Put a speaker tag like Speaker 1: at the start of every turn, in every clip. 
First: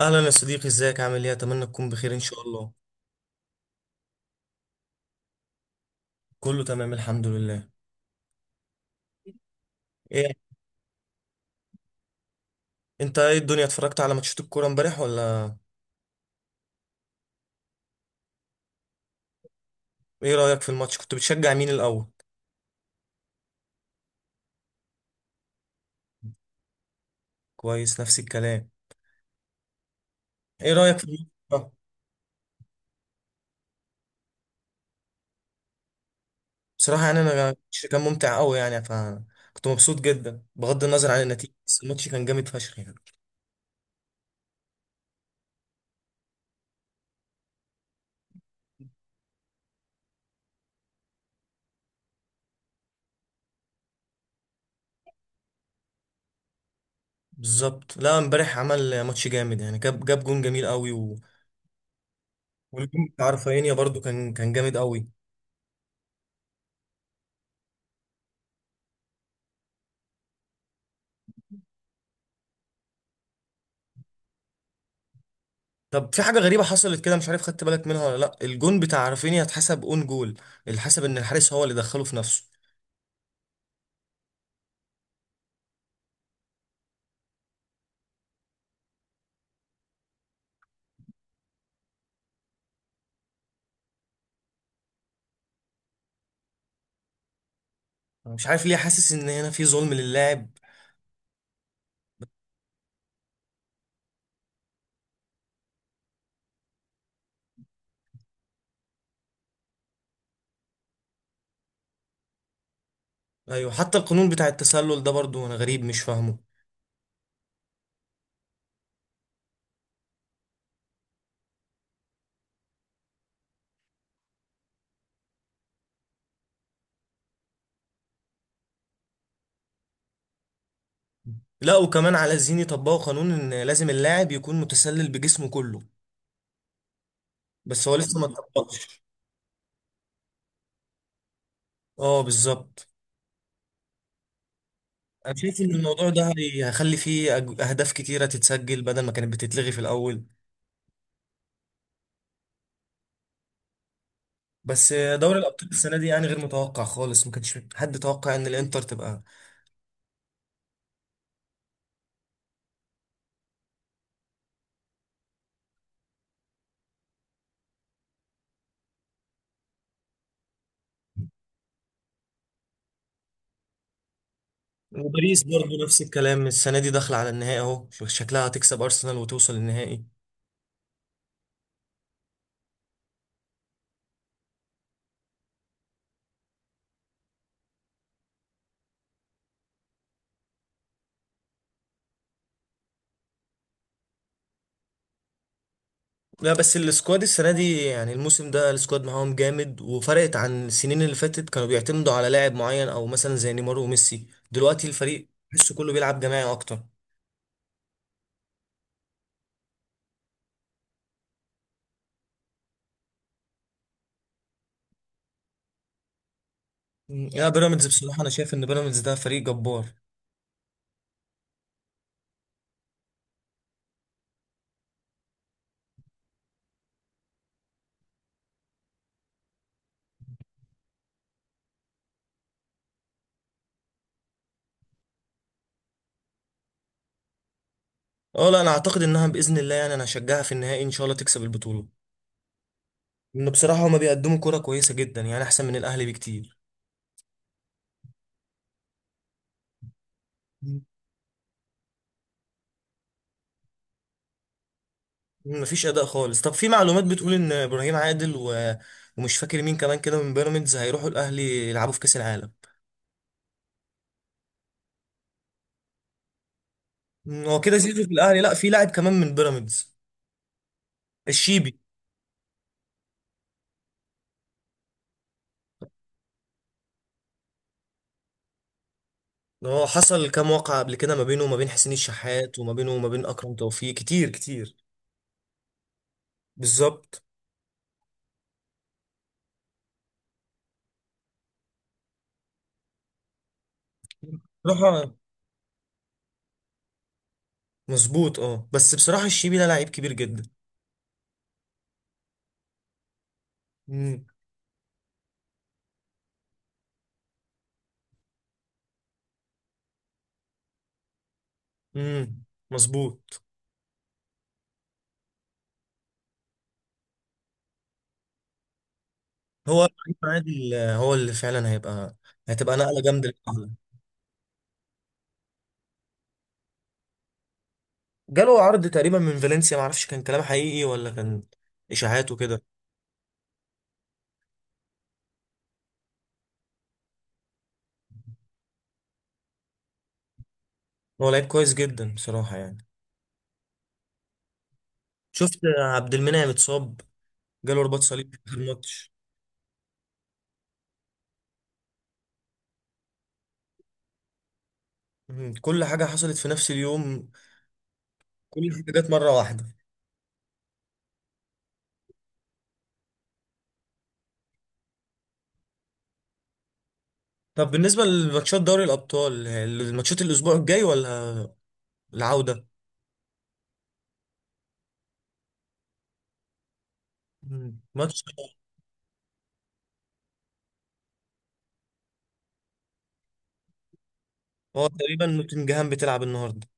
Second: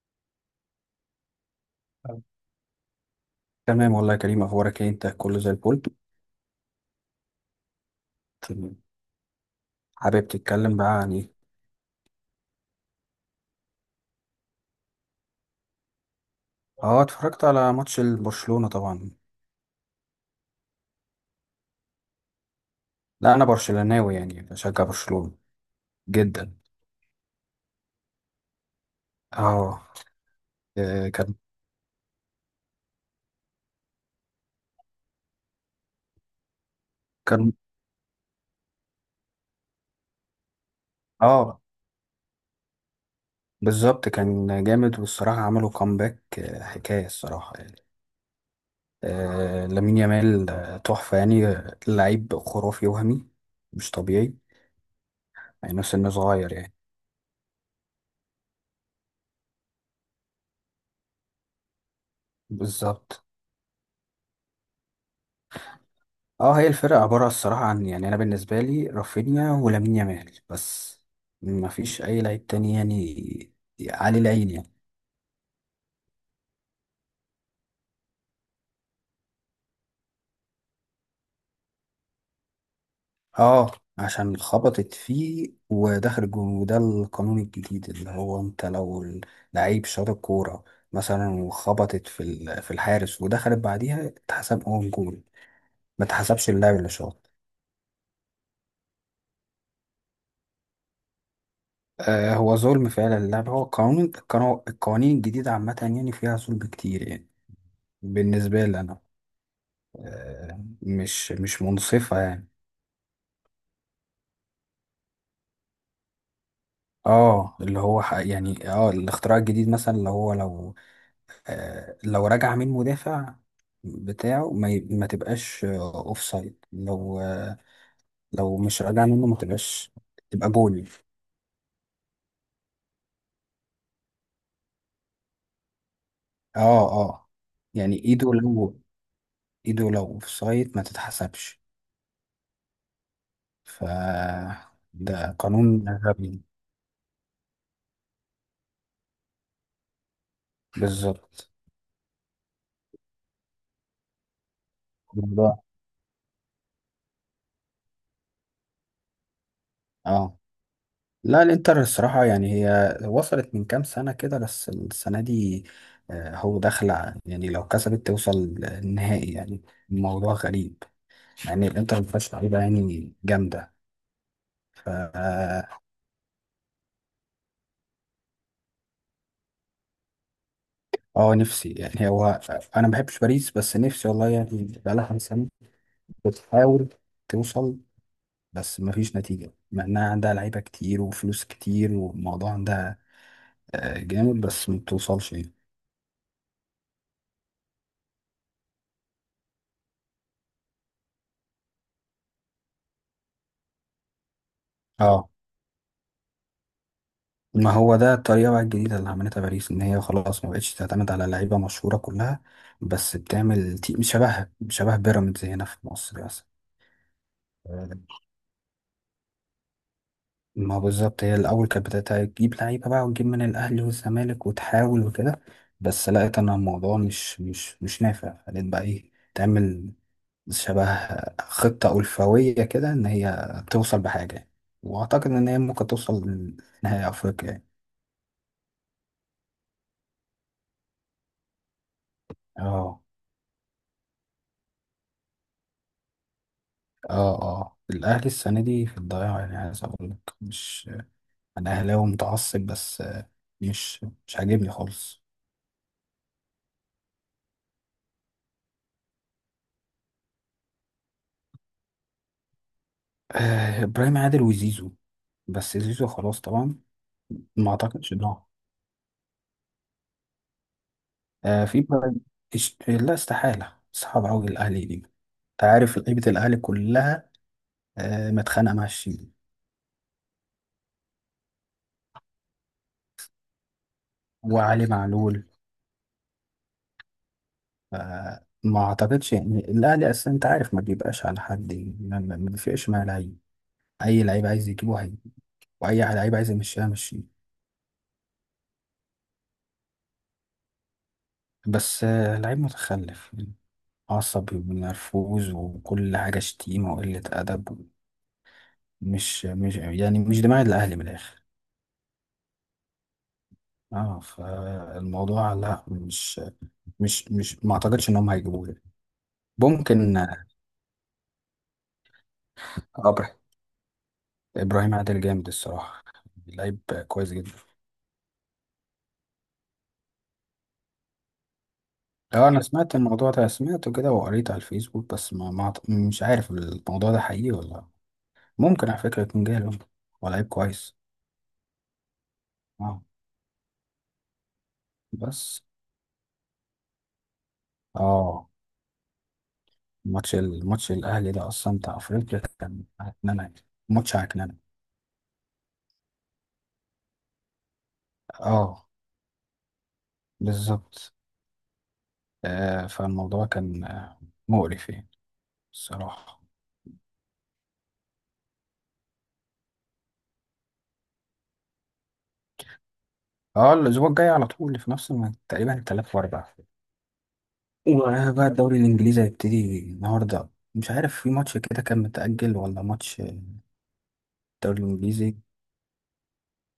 Speaker 1: اهلا يا صديقي، ازيك؟ عامل ايه؟ اتمنى تكون بخير ان شاء الله.
Speaker 2: تمام والله يا كريم، اخبارك ايه؟ انت كله زي الفل،
Speaker 1: كله تمام الحمد لله.
Speaker 2: تمام. حابب
Speaker 1: ايه
Speaker 2: تتكلم بقى عن ايه؟
Speaker 1: انت، ايه الدنيا؟ اتفرجت على ماتشات الكوره امبارح ولا
Speaker 2: اه، اتفرجت على ماتش برشلونة طبعا.
Speaker 1: ايه؟ رايك في الماتش؟ كنت بتشجع مين الاول؟
Speaker 2: لا، انا برشلوناوي يعني بشجع برشلونة، جدا.
Speaker 1: كويس، نفس الكلام.
Speaker 2: اه.
Speaker 1: ايه رايك في
Speaker 2: آه،
Speaker 1: الماتش
Speaker 2: كان
Speaker 1: ده؟ بصراحه يعني انا
Speaker 2: كان
Speaker 1: الماتش كان ممتع قوي يعني، فكنت مبسوط جدا بغض النظر عن النتيجه،
Speaker 2: اه
Speaker 1: بس الماتش كان جامد فشخ يعني.
Speaker 2: بالظبط، كان جامد، والصراحة عملوا كومباك، حكاية الصراحة يعني. لامين يامال، تحفة يعني، لعيب خرافي وهمي، مش طبيعي يعني، نفس انه صغير يعني.
Speaker 1: بالظبط، لا امبارح عمل ماتش جامد يعني، جاب جون جميل قوي و... والجون
Speaker 2: بالظبط.
Speaker 1: بتاع رافينيا برضو كان جامد قوي.
Speaker 2: اه هي الفرقة عبارة الصراحة عن، يعني أنا بالنسبة لي رافينيا ولامين يامال بس، ما فيش أي لعيب تاني يعني، عليه العين يعني.
Speaker 1: طب في حاجة غريبة حصلت كده، مش عارف خدت بالك منها ولا لا، الجون بتاع رافينيا اتحسب اون جول، الحسب ان الحارس هو اللي دخله في نفسه.
Speaker 2: اه، عشان خبطت فيه ودخل الجون، وده القانون الجديد، اللي هو انت لو لعيب شاط الكورة مثلا وخبطت في الحارس ودخلت بعديها، اتحسب اون جول، ما اتحسبش اللاعب اللي شاط.
Speaker 1: أنا مش عارف ليه حاسس ان هنا في ظلم للاعب.
Speaker 2: آه، هو ظلم فعلا اللاعب. هو قانون، القوانين الجديدة عامة يعني فيها ظلم كتير يعني. بالنسبة لي أنا، مش منصفة يعني.
Speaker 1: ايوه حتى القانون بتاع التسلل ده برضو انا غريب مش فاهمه.
Speaker 2: اه، اللي هو يعني الاختراع الجديد مثلا، اللي هو لو رجع من مدافع بتاعه ما تبقاش اوف سايد، لو مش راجع منه ما تبقاش، تبقى جول.
Speaker 1: لا وكمان على الزين يطبقوا قانون ان لازم اللاعب يكون متسلل بجسمه كله،
Speaker 2: اه، اه،
Speaker 1: بس هو
Speaker 2: يعني
Speaker 1: لسه ما اتطبقش.
Speaker 2: ايده لو اوف سايد ما تتحسبش.
Speaker 1: اه بالظبط.
Speaker 2: ف ده
Speaker 1: انا شايف
Speaker 2: قانون
Speaker 1: ان الموضوع ده
Speaker 2: غبي.
Speaker 1: هيخلي فيه اهداف كتيرة تتسجل بدل ما كانت بتتلغي في الاول.
Speaker 2: بالظبط.
Speaker 1: بس دوري
Speaker 2: الموضوع
Speaker 1: الابطال السنة دي يعني غير متوقع خالص، ما كانش حد توقع ان الانتر تبقى.
Speaker 2: اه لا، الانتر الصراحة، يعني هي وصلت من كام سنة كده، بس السنة دي هو داخلة يعني، لو كسبت توصل النهائي يعني. الموضوع غريب، مع ان الانتر ما فيهاش لعيبة يعني جامدة. ف
Speaker 1: وباريس
Speaker 2: اه
Speaker 1: برضه نفس الكلام، السنة دي داخلة على النهائي، اهو شكلها هتكسب أرسنال وتوصل النهائي.
Speaker 2: آه، نفسي يعني. هو انا ما بحبش باريس، بس نفسي والله يعني، بقالها كام سنة بتحاول توصل، بس ما فيش نتيجة، مع انها عندها لعيبة كتير وفلوس كتير والموضوع عندها جامد، بس ما بتوصلش يعني.
Speaker 1: لا بس السكواد السنة دي يعني الموسم ده السكواد معاهم جامد، وفرقت عن السنين اللي فاتت كانوا بيعتمدوا على لاعب معين أو مثلا زي نيمار وميسي، دلوقتي الفريق
Speaker 2: اه،
Speaker 1: تحسه كله بيلعب جماعي أكتر.
Speaker 2: ما هو ده الطريقة بقى الجديدة اللي عملتها باريس، إن هي خلاص ما بقتش تعتمد على لعيبة مشهورة كلها، بس بتعمل شبه بيراميدز هنا في مصر مثلا.
Speaker 1: لا بيراميدز
Speaker 2: مم.
Speaker 1: بصراحة أنا شايف إن بيراميدز ده فريق جبار.
Speaker 2: ما هو بالظبط، هي الأول كانت بدأت تجيب لعيبة بقى، وتجيب من الأهلي والزمالك، وتحاول وكده، بس لقيت أن الموضوع مش نافع، فلقيت بقى إيه تعمل، شبه خطة ألفوية كده إن هي توصل بحاجة يعني. وأعتقد إن هي ممكن توصل لنهائي أفريقيا يعني.
Speaker 1: أه لا أنا أعتقد إنها بإذن الله يعني، أنا هشجعها في النهائي إن شاء الله تكسب البطولة.
Speaker 2: اه،
Speaker 1: إن بصراحة هما بيقدموا كرة كويسة جدا يعني أحسن من الأهلي بكتير.
Speaker 2: اه، اه، الاهلي السنه دي في الضياع يعني، عايز اقول لك مش، انا اهلاوي متعصب، بس مش عاجبني خالص.
Speaker 1: مفيش اداء خالص. طب في معلومات بتقول ان ابراهيم عادل و... ومش فاكر مين كمان كده من بيراميدز هيروحوا الاهلي يلعبوا في كاس العالم.
Speaker 2: آه، ابراهيم عادل وزيزو، بس زيزو خلاص طبعا.
Speaker 1: مم، هو
Speaker 2: ما
Speaker 1: كده زيزو في
Speaker 2: اعتقدش ان
Speaker 1: الاهلي،
Speaker 2: هو.
Speaker 1: لا في لاعب كمان من بيراميدز.
Speaker 2: آه،
Speaker 1: الشيبي.
Speaker 2: لا، استحاله، صعب قوي الاهلي دي، انت عارف لعيبه الاهلي كلها، متخانقه مع الشيبي.
Speaker 1: هو حصل كام واقعة قبل كده ما بينه وما بين حسين الشحات وما بينه وما بين اكرم توفيق، كتير كتير.
Speaker 2: وعلي معلول.
Speaker 1: بالظبط.
Speaker 2: ما اعتقدش، يعني الاهلي اصلا انت عارف ما بيبقاش على حد، يعني ما بيفرقش مع لعيب. اي لعيب عايز يجيبه
Speaker 1: بصراحة
Speaker 2: هيجيبه. واي لعيب عايز يمشيها مشيه.
Speaker 1: مظبوط، اه بس بصراحة الشيبي ده لعيب كبير جدا.
Speaker 2: بس لعيب متخلف يعني،
Speaker 1: امم.
Speaker 2: عصبي ومنرفوز، وكل حاجة شتيمة وقلة أدب. مش يعني مش دماغ الأهلي من الآخر.
Speaker 1: امم. مظبوط.
Speaker 2: اه، فالموضوع لا، مش، ما اعتقدش ان هم هيجيبوه يعني.
Speaker 1: هو ابراهيم
Speaker 2: ممكن.
Speaker 1: عادل هو اللي فعلا هيبقى، هتبقى نقلة
Speaker 2: أبر-
Speaker 1: جامدة.
Speaker 2: ابراهيم عادل جامد الصراحة، لعيب كويس جدا.
Speaker 1: جاله عرض تقريبا من فالنسيا، معرفش كان كلام حقيقي ولا كان اشاعات
Speaker 2: اه، انا
Speaker 1: وكده.
Speaker 2: سمعت الموضوع ده، سمعته كده وقريت على الفيسبوك، بس ما, ما أعت- مش عارف الموضوع ده حقيقي ولا لا. ممكن على فكرة يكون جاهل ولا لعيب كويس.
Speaker 1: هو لعيب كويس جدا بصراحه يعني.
Speaker 2: اه،
Speaker 1: شفت
Speaker 2: بس.
Speaker 1: عبد المنعم اتصاب؟ جاله رباط صليبي في
Speaker 2: اه،
Speaker 1: آخر الماتش.
Speaker 2: الماتش الاهلي ده اصلا بتاع افريقيا كان هتنمى يعني. ماتش هتنمى.
Speaker 1: مم، كل حاجه حصلت في نفس اليوم، كل حاجه
Speaker 2: اه،
Speaker 1: جت مره واحده.
Speaker 2: بالظبط. فالموضوع كان مقرف يعني الصراحه.
Speaker 1: طب بالنسبه لماتشات دوري الابطال، الماتشات الاسبوع الجاي ولا العوده؟
Speaker 2: اه، الاسبوع الجاي على طول في نفس تقريبا الثلاث واربع.
Speaker 1: مم، ماتش.
Speaker 2: وبقى الدوري الانجليزي هيبتدي النهارده. مش عارف في ماتش كده كان متأجل، ولا ماتش الدوري
Speaker 1: هو تقريبا
Speaker 2: الانجليزي.
Speaker 1: نوتنجهام بتلعب النهارده.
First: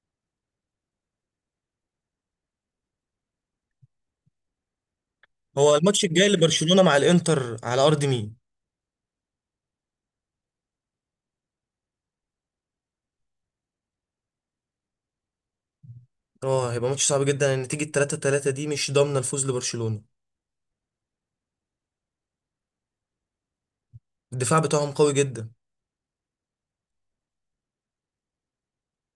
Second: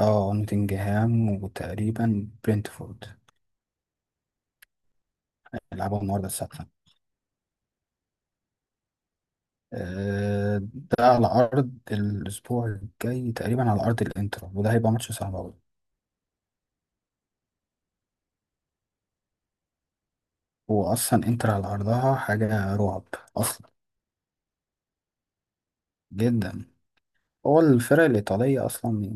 Speaker 2: اه، نوتنجهام وتقريبا برينتفورد.
Speaker 1: هو
Speaker 2: يلعبوا
Speaker 1: الماتش
Speaker 2: النهارده
Speaker 1: الجاي
Speaker 2: الساعه.
Speaker 1: لبرشلونه مع الانتر على ارض مين؟
Speaker 2: ده على أرض، الأسبوع الجاي تقريبا على أرض الإنتر، وده هيبقى ماتش صعب أوي.
Speaker 1: اه هيبقى ماتش صعب جدا، النتيجه 3 3 دي مش ضامنه الفوز لبرشلونه.
Speaker 2: هو أصلا إنتر على أرضها حاجة رعب أصلا.
Speaker 1: الدفاع بتاعهم قوي جدا.
Speaker 2: جدا. هو الفرق الإيطالية أصلا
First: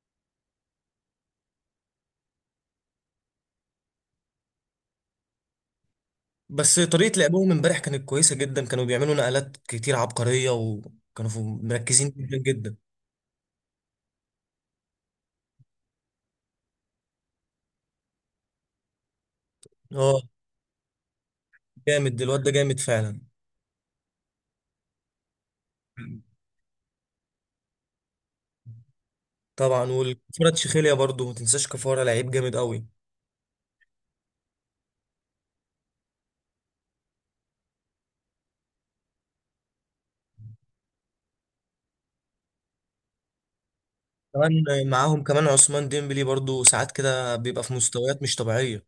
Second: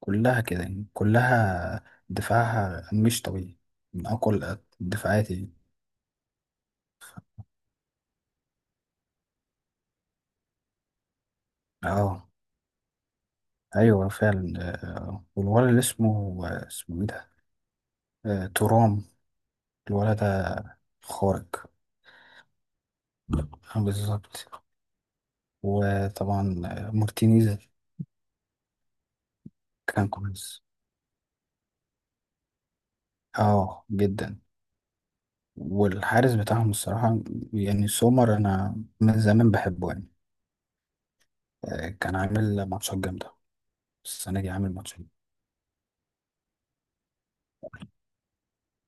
Speaker 2: كلها كده يعني، كلها دفاعها مش طبيعي، من أقوى الدفاعات يعني.
Speaker 1: بس طريقة لعبهم امبارح كانت كويسة جدا، كانوا بيعملوا نقلات كتير عبقرية، وكانوا مركزين
Speaker 2: اه،
Speaker 1: جدا جدا.
Speaker 2: أيوة فعلا. والولد اللي اسمه إيه ده؟ تورام. الولد
Speaker 1: اه
Speaker 2: ده خارق.
Speaker 1: جامد الواد ده، جامد فعلا.
Speaker 2: آه، بالظبط. وطبعا مارتينيز.
Speaker 1: طبعا،
Speaker 2: كان
Speaker 1: والكفارة
Speaker 2: كويس.
Speaker 1: تشيخيليا برضو ما تنساش، كفارة لعيب جامد قوي.
Speaker 2: اه، جدا. والحارس بتاعهم الصراحة، يعني سومر أنا من زمان بحبه يعني. كان عامل ماتشات جامدة. السنة دي عامل
Speaker 1: كمان
Speaker 2: ماتشات.
Speaker 1: معاهم كمان عثمان ديمبلي، برضو ساعات كده بيبقى في مستويات مش طبيعية.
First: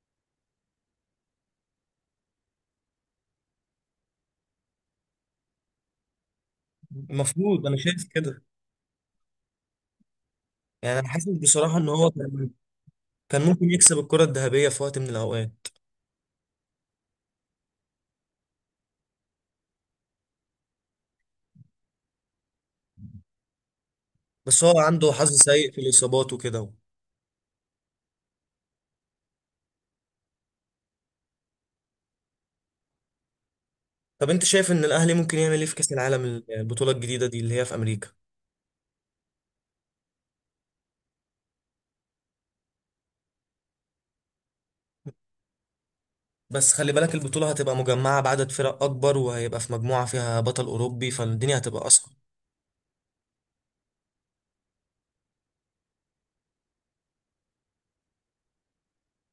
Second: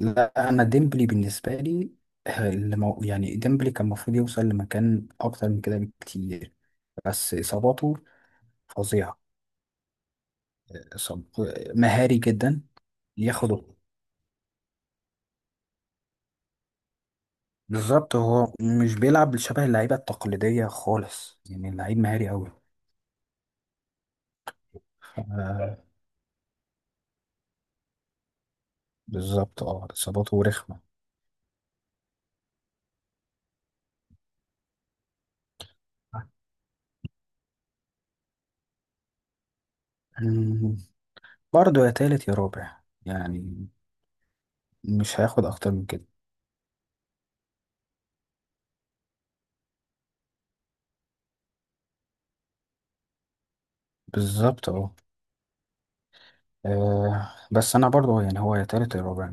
Speaker 2: لا، أنا ديمبلي بالنسبة لي يعني ديمبلي كان المفروض يوصل لمكان أكتر من كده بكتير. بس
Speaker 1: المفروض، انا
Speaker 2: إصاباته
Speaker 1: شايف كده.
Speaker 2: فظيعة.
Speaker 1: يعني انا
Speaker 2: إصاب-
Speaker 1: حاسس بصراحة ان هو
Speaker 2: مهاري
Speaker 1: كان
Speaker 2: جدا،
Speaker 1: كان
Speaker 2: ياخده.
Speaker 1: ممكن يكسب الكرة الذهبية في وقت من الاوقات.
Speaker 2: بالظبط، هو مش بيلعب شبه اللعيبة التقليدية خالص يعني، اللعيب مهاري أوي.
Speaker 1: بس هو عنده حظ سيء
Speaker 2: ف-
Speaker 1: في الاصابات وكده.
Speaker 2: بالظبط، اصاباته رخمه.
Speaker 1: طب انت شايف ان الاهلي ممكن يعمل ايه في كاس العالم، البطوله الجديده دي اللي هي في امريكا؟
Speaker 2: مم. برضه يا تالت يا رابع، يعني مش هياخد اكتر من كده.
Speaker 1: بس خلي بالك البطوله هتبقى مجمعه بعدد فرق اكبر، وهيبقى في مجموعه فيها بطل اوروبي، فالدنيا هتبقى اصعب.
Speaker 2: بالظبط، بس انا برضه يعني هو يا تالت يا رابع.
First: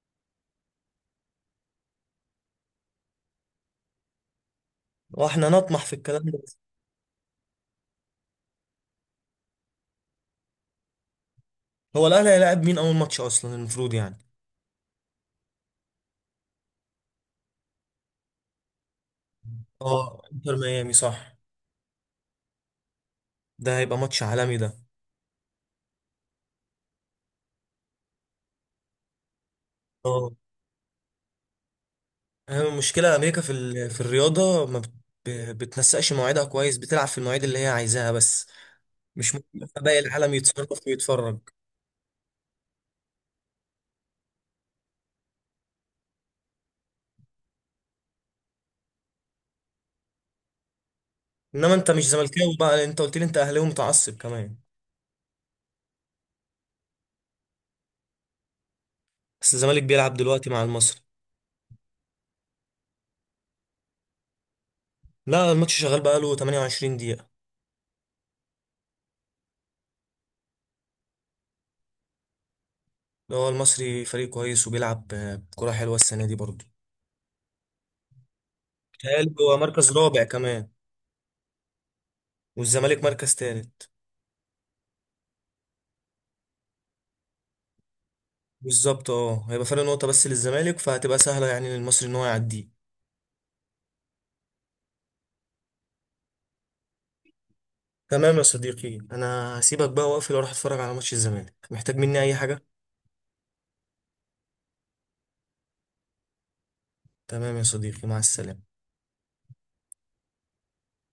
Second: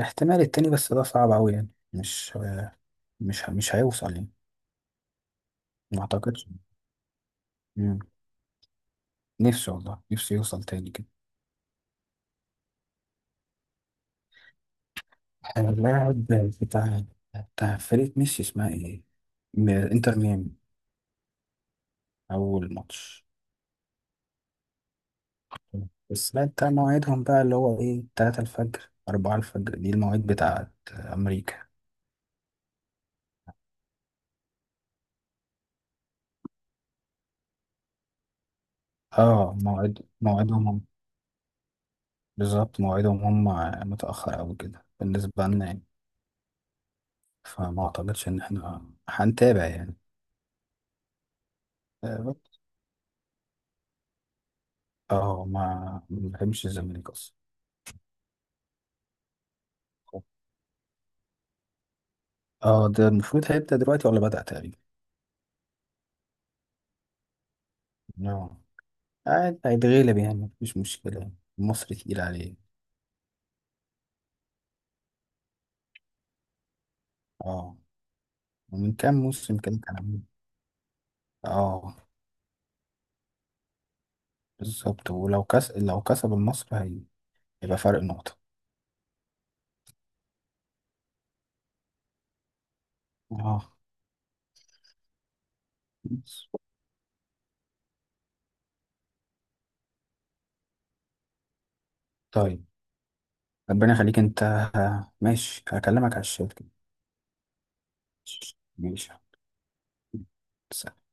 Speaker 2: احتمال التاني، بس ده صعب اوي يعني، مش آه، مش مش هيوصل يعني.
Speaker 1: واحنا نطمح في
Speaker 2: ما
Speaker 1: الكلام ده.
Speaker 2: اعتقدش. مم. نفسي والله، نفسي يوصل تاني كده.
Speaker 1: هو الاهلي هيلاعب مين اول ماتش اصلا المفروض يعني؟
Speaker 2: اللاعب بتاع بتاع فريق ميسي اسمها ايه؟ انتر
Speaker 1: اه
Speaker 2: ميامي.
Speaker 1: انتر ميامي، صح.
Speaker 2: اول ماتش.
Speaker 1: ده هيبقى ماتش عالمي ده.
Speaker 2: بس لا، انت مواعيدهم بقى اللي هو ايه، 3 الفجر، 4 الفجر، دي المواعيد
Speaker 1: اه
Speaker 2: بتاعت أمريكا.
Speaker 1: هي المشكله امريكا في ال... في الرياضه ما بت... بتنسقش مواعيدها كويس، بتلعب في المواعيد اللي هي عايزاها بس، مش ممكن
Speaker 2: اه، مواعيد
Speaker 1: باقي العالم
Speaker 2: مواعيدهم هم.
Speaker 1: يتصرف ويتفرج.
Speaker 2: بالظبط، مواعيدهم هم متأخر أوي كده بالنسبة لنا يعني. فما أعتقدش إن احنا هنتابع يعني.
Speaker 1: انما انت مش
Speaker 2: اه
Speaker 1: زملكاوي بقى، انت قلت لي انت اهلاوي متعصب كمان.
Speaker 2: ما بحبش الزمالك أصلا.
Speaker 1: بس الزمالك بيلعب دلوقتي مع المصري.
Speaker 2: اه، ده المفروض هيبدأ دلوقتي ولا بدأ تقريبا؟
Speaker 1: لا الماتش شغال بقاله 28 دقيقة.
Speaker 2: اه، عاد هيتغلب يعني. مفيش مشكلة يعني، مصر تقيل عليه.
Speaker 1: هو المصري فريق كويس وبيلعب كرة حلوة السنة دي برضه.
Speaker 2: اه، ومن كام
Speaker 1: بيتهيألي هو
Speaker 2: موسم كده
Speaker 1: مركز
Speaker 2: كان عامل.
Speaker 1: رابع كمان،
Speaker 2: اه،
Speaker 1: والزمالك مركز تالت.
Speaker 2: بالظبط. لو كسب النصر، هيبقى فرق نقطة.
Speaker 1: بالظبط اه هيبقى فرق نقطة بس للزمالك، فهتبقى سهلة يعني للمصري ان هو يعديه.
Speaker 2: اه، بس.
Speaker 1: تمام يا صديقي، انا هسيبك بقى واقفل واروح اتفرج على ماتش الزمالك، محتاج مني اي
Speaker 2: طيب.
Speaker 1: حاجة؟
Speaker 2: ربنا يخليك انت. ماشي، هكلمك على الشات كده.
Speaker 1: تمام يا صديقي، مع السلامة.
Speaker 2: ماشي. سلام.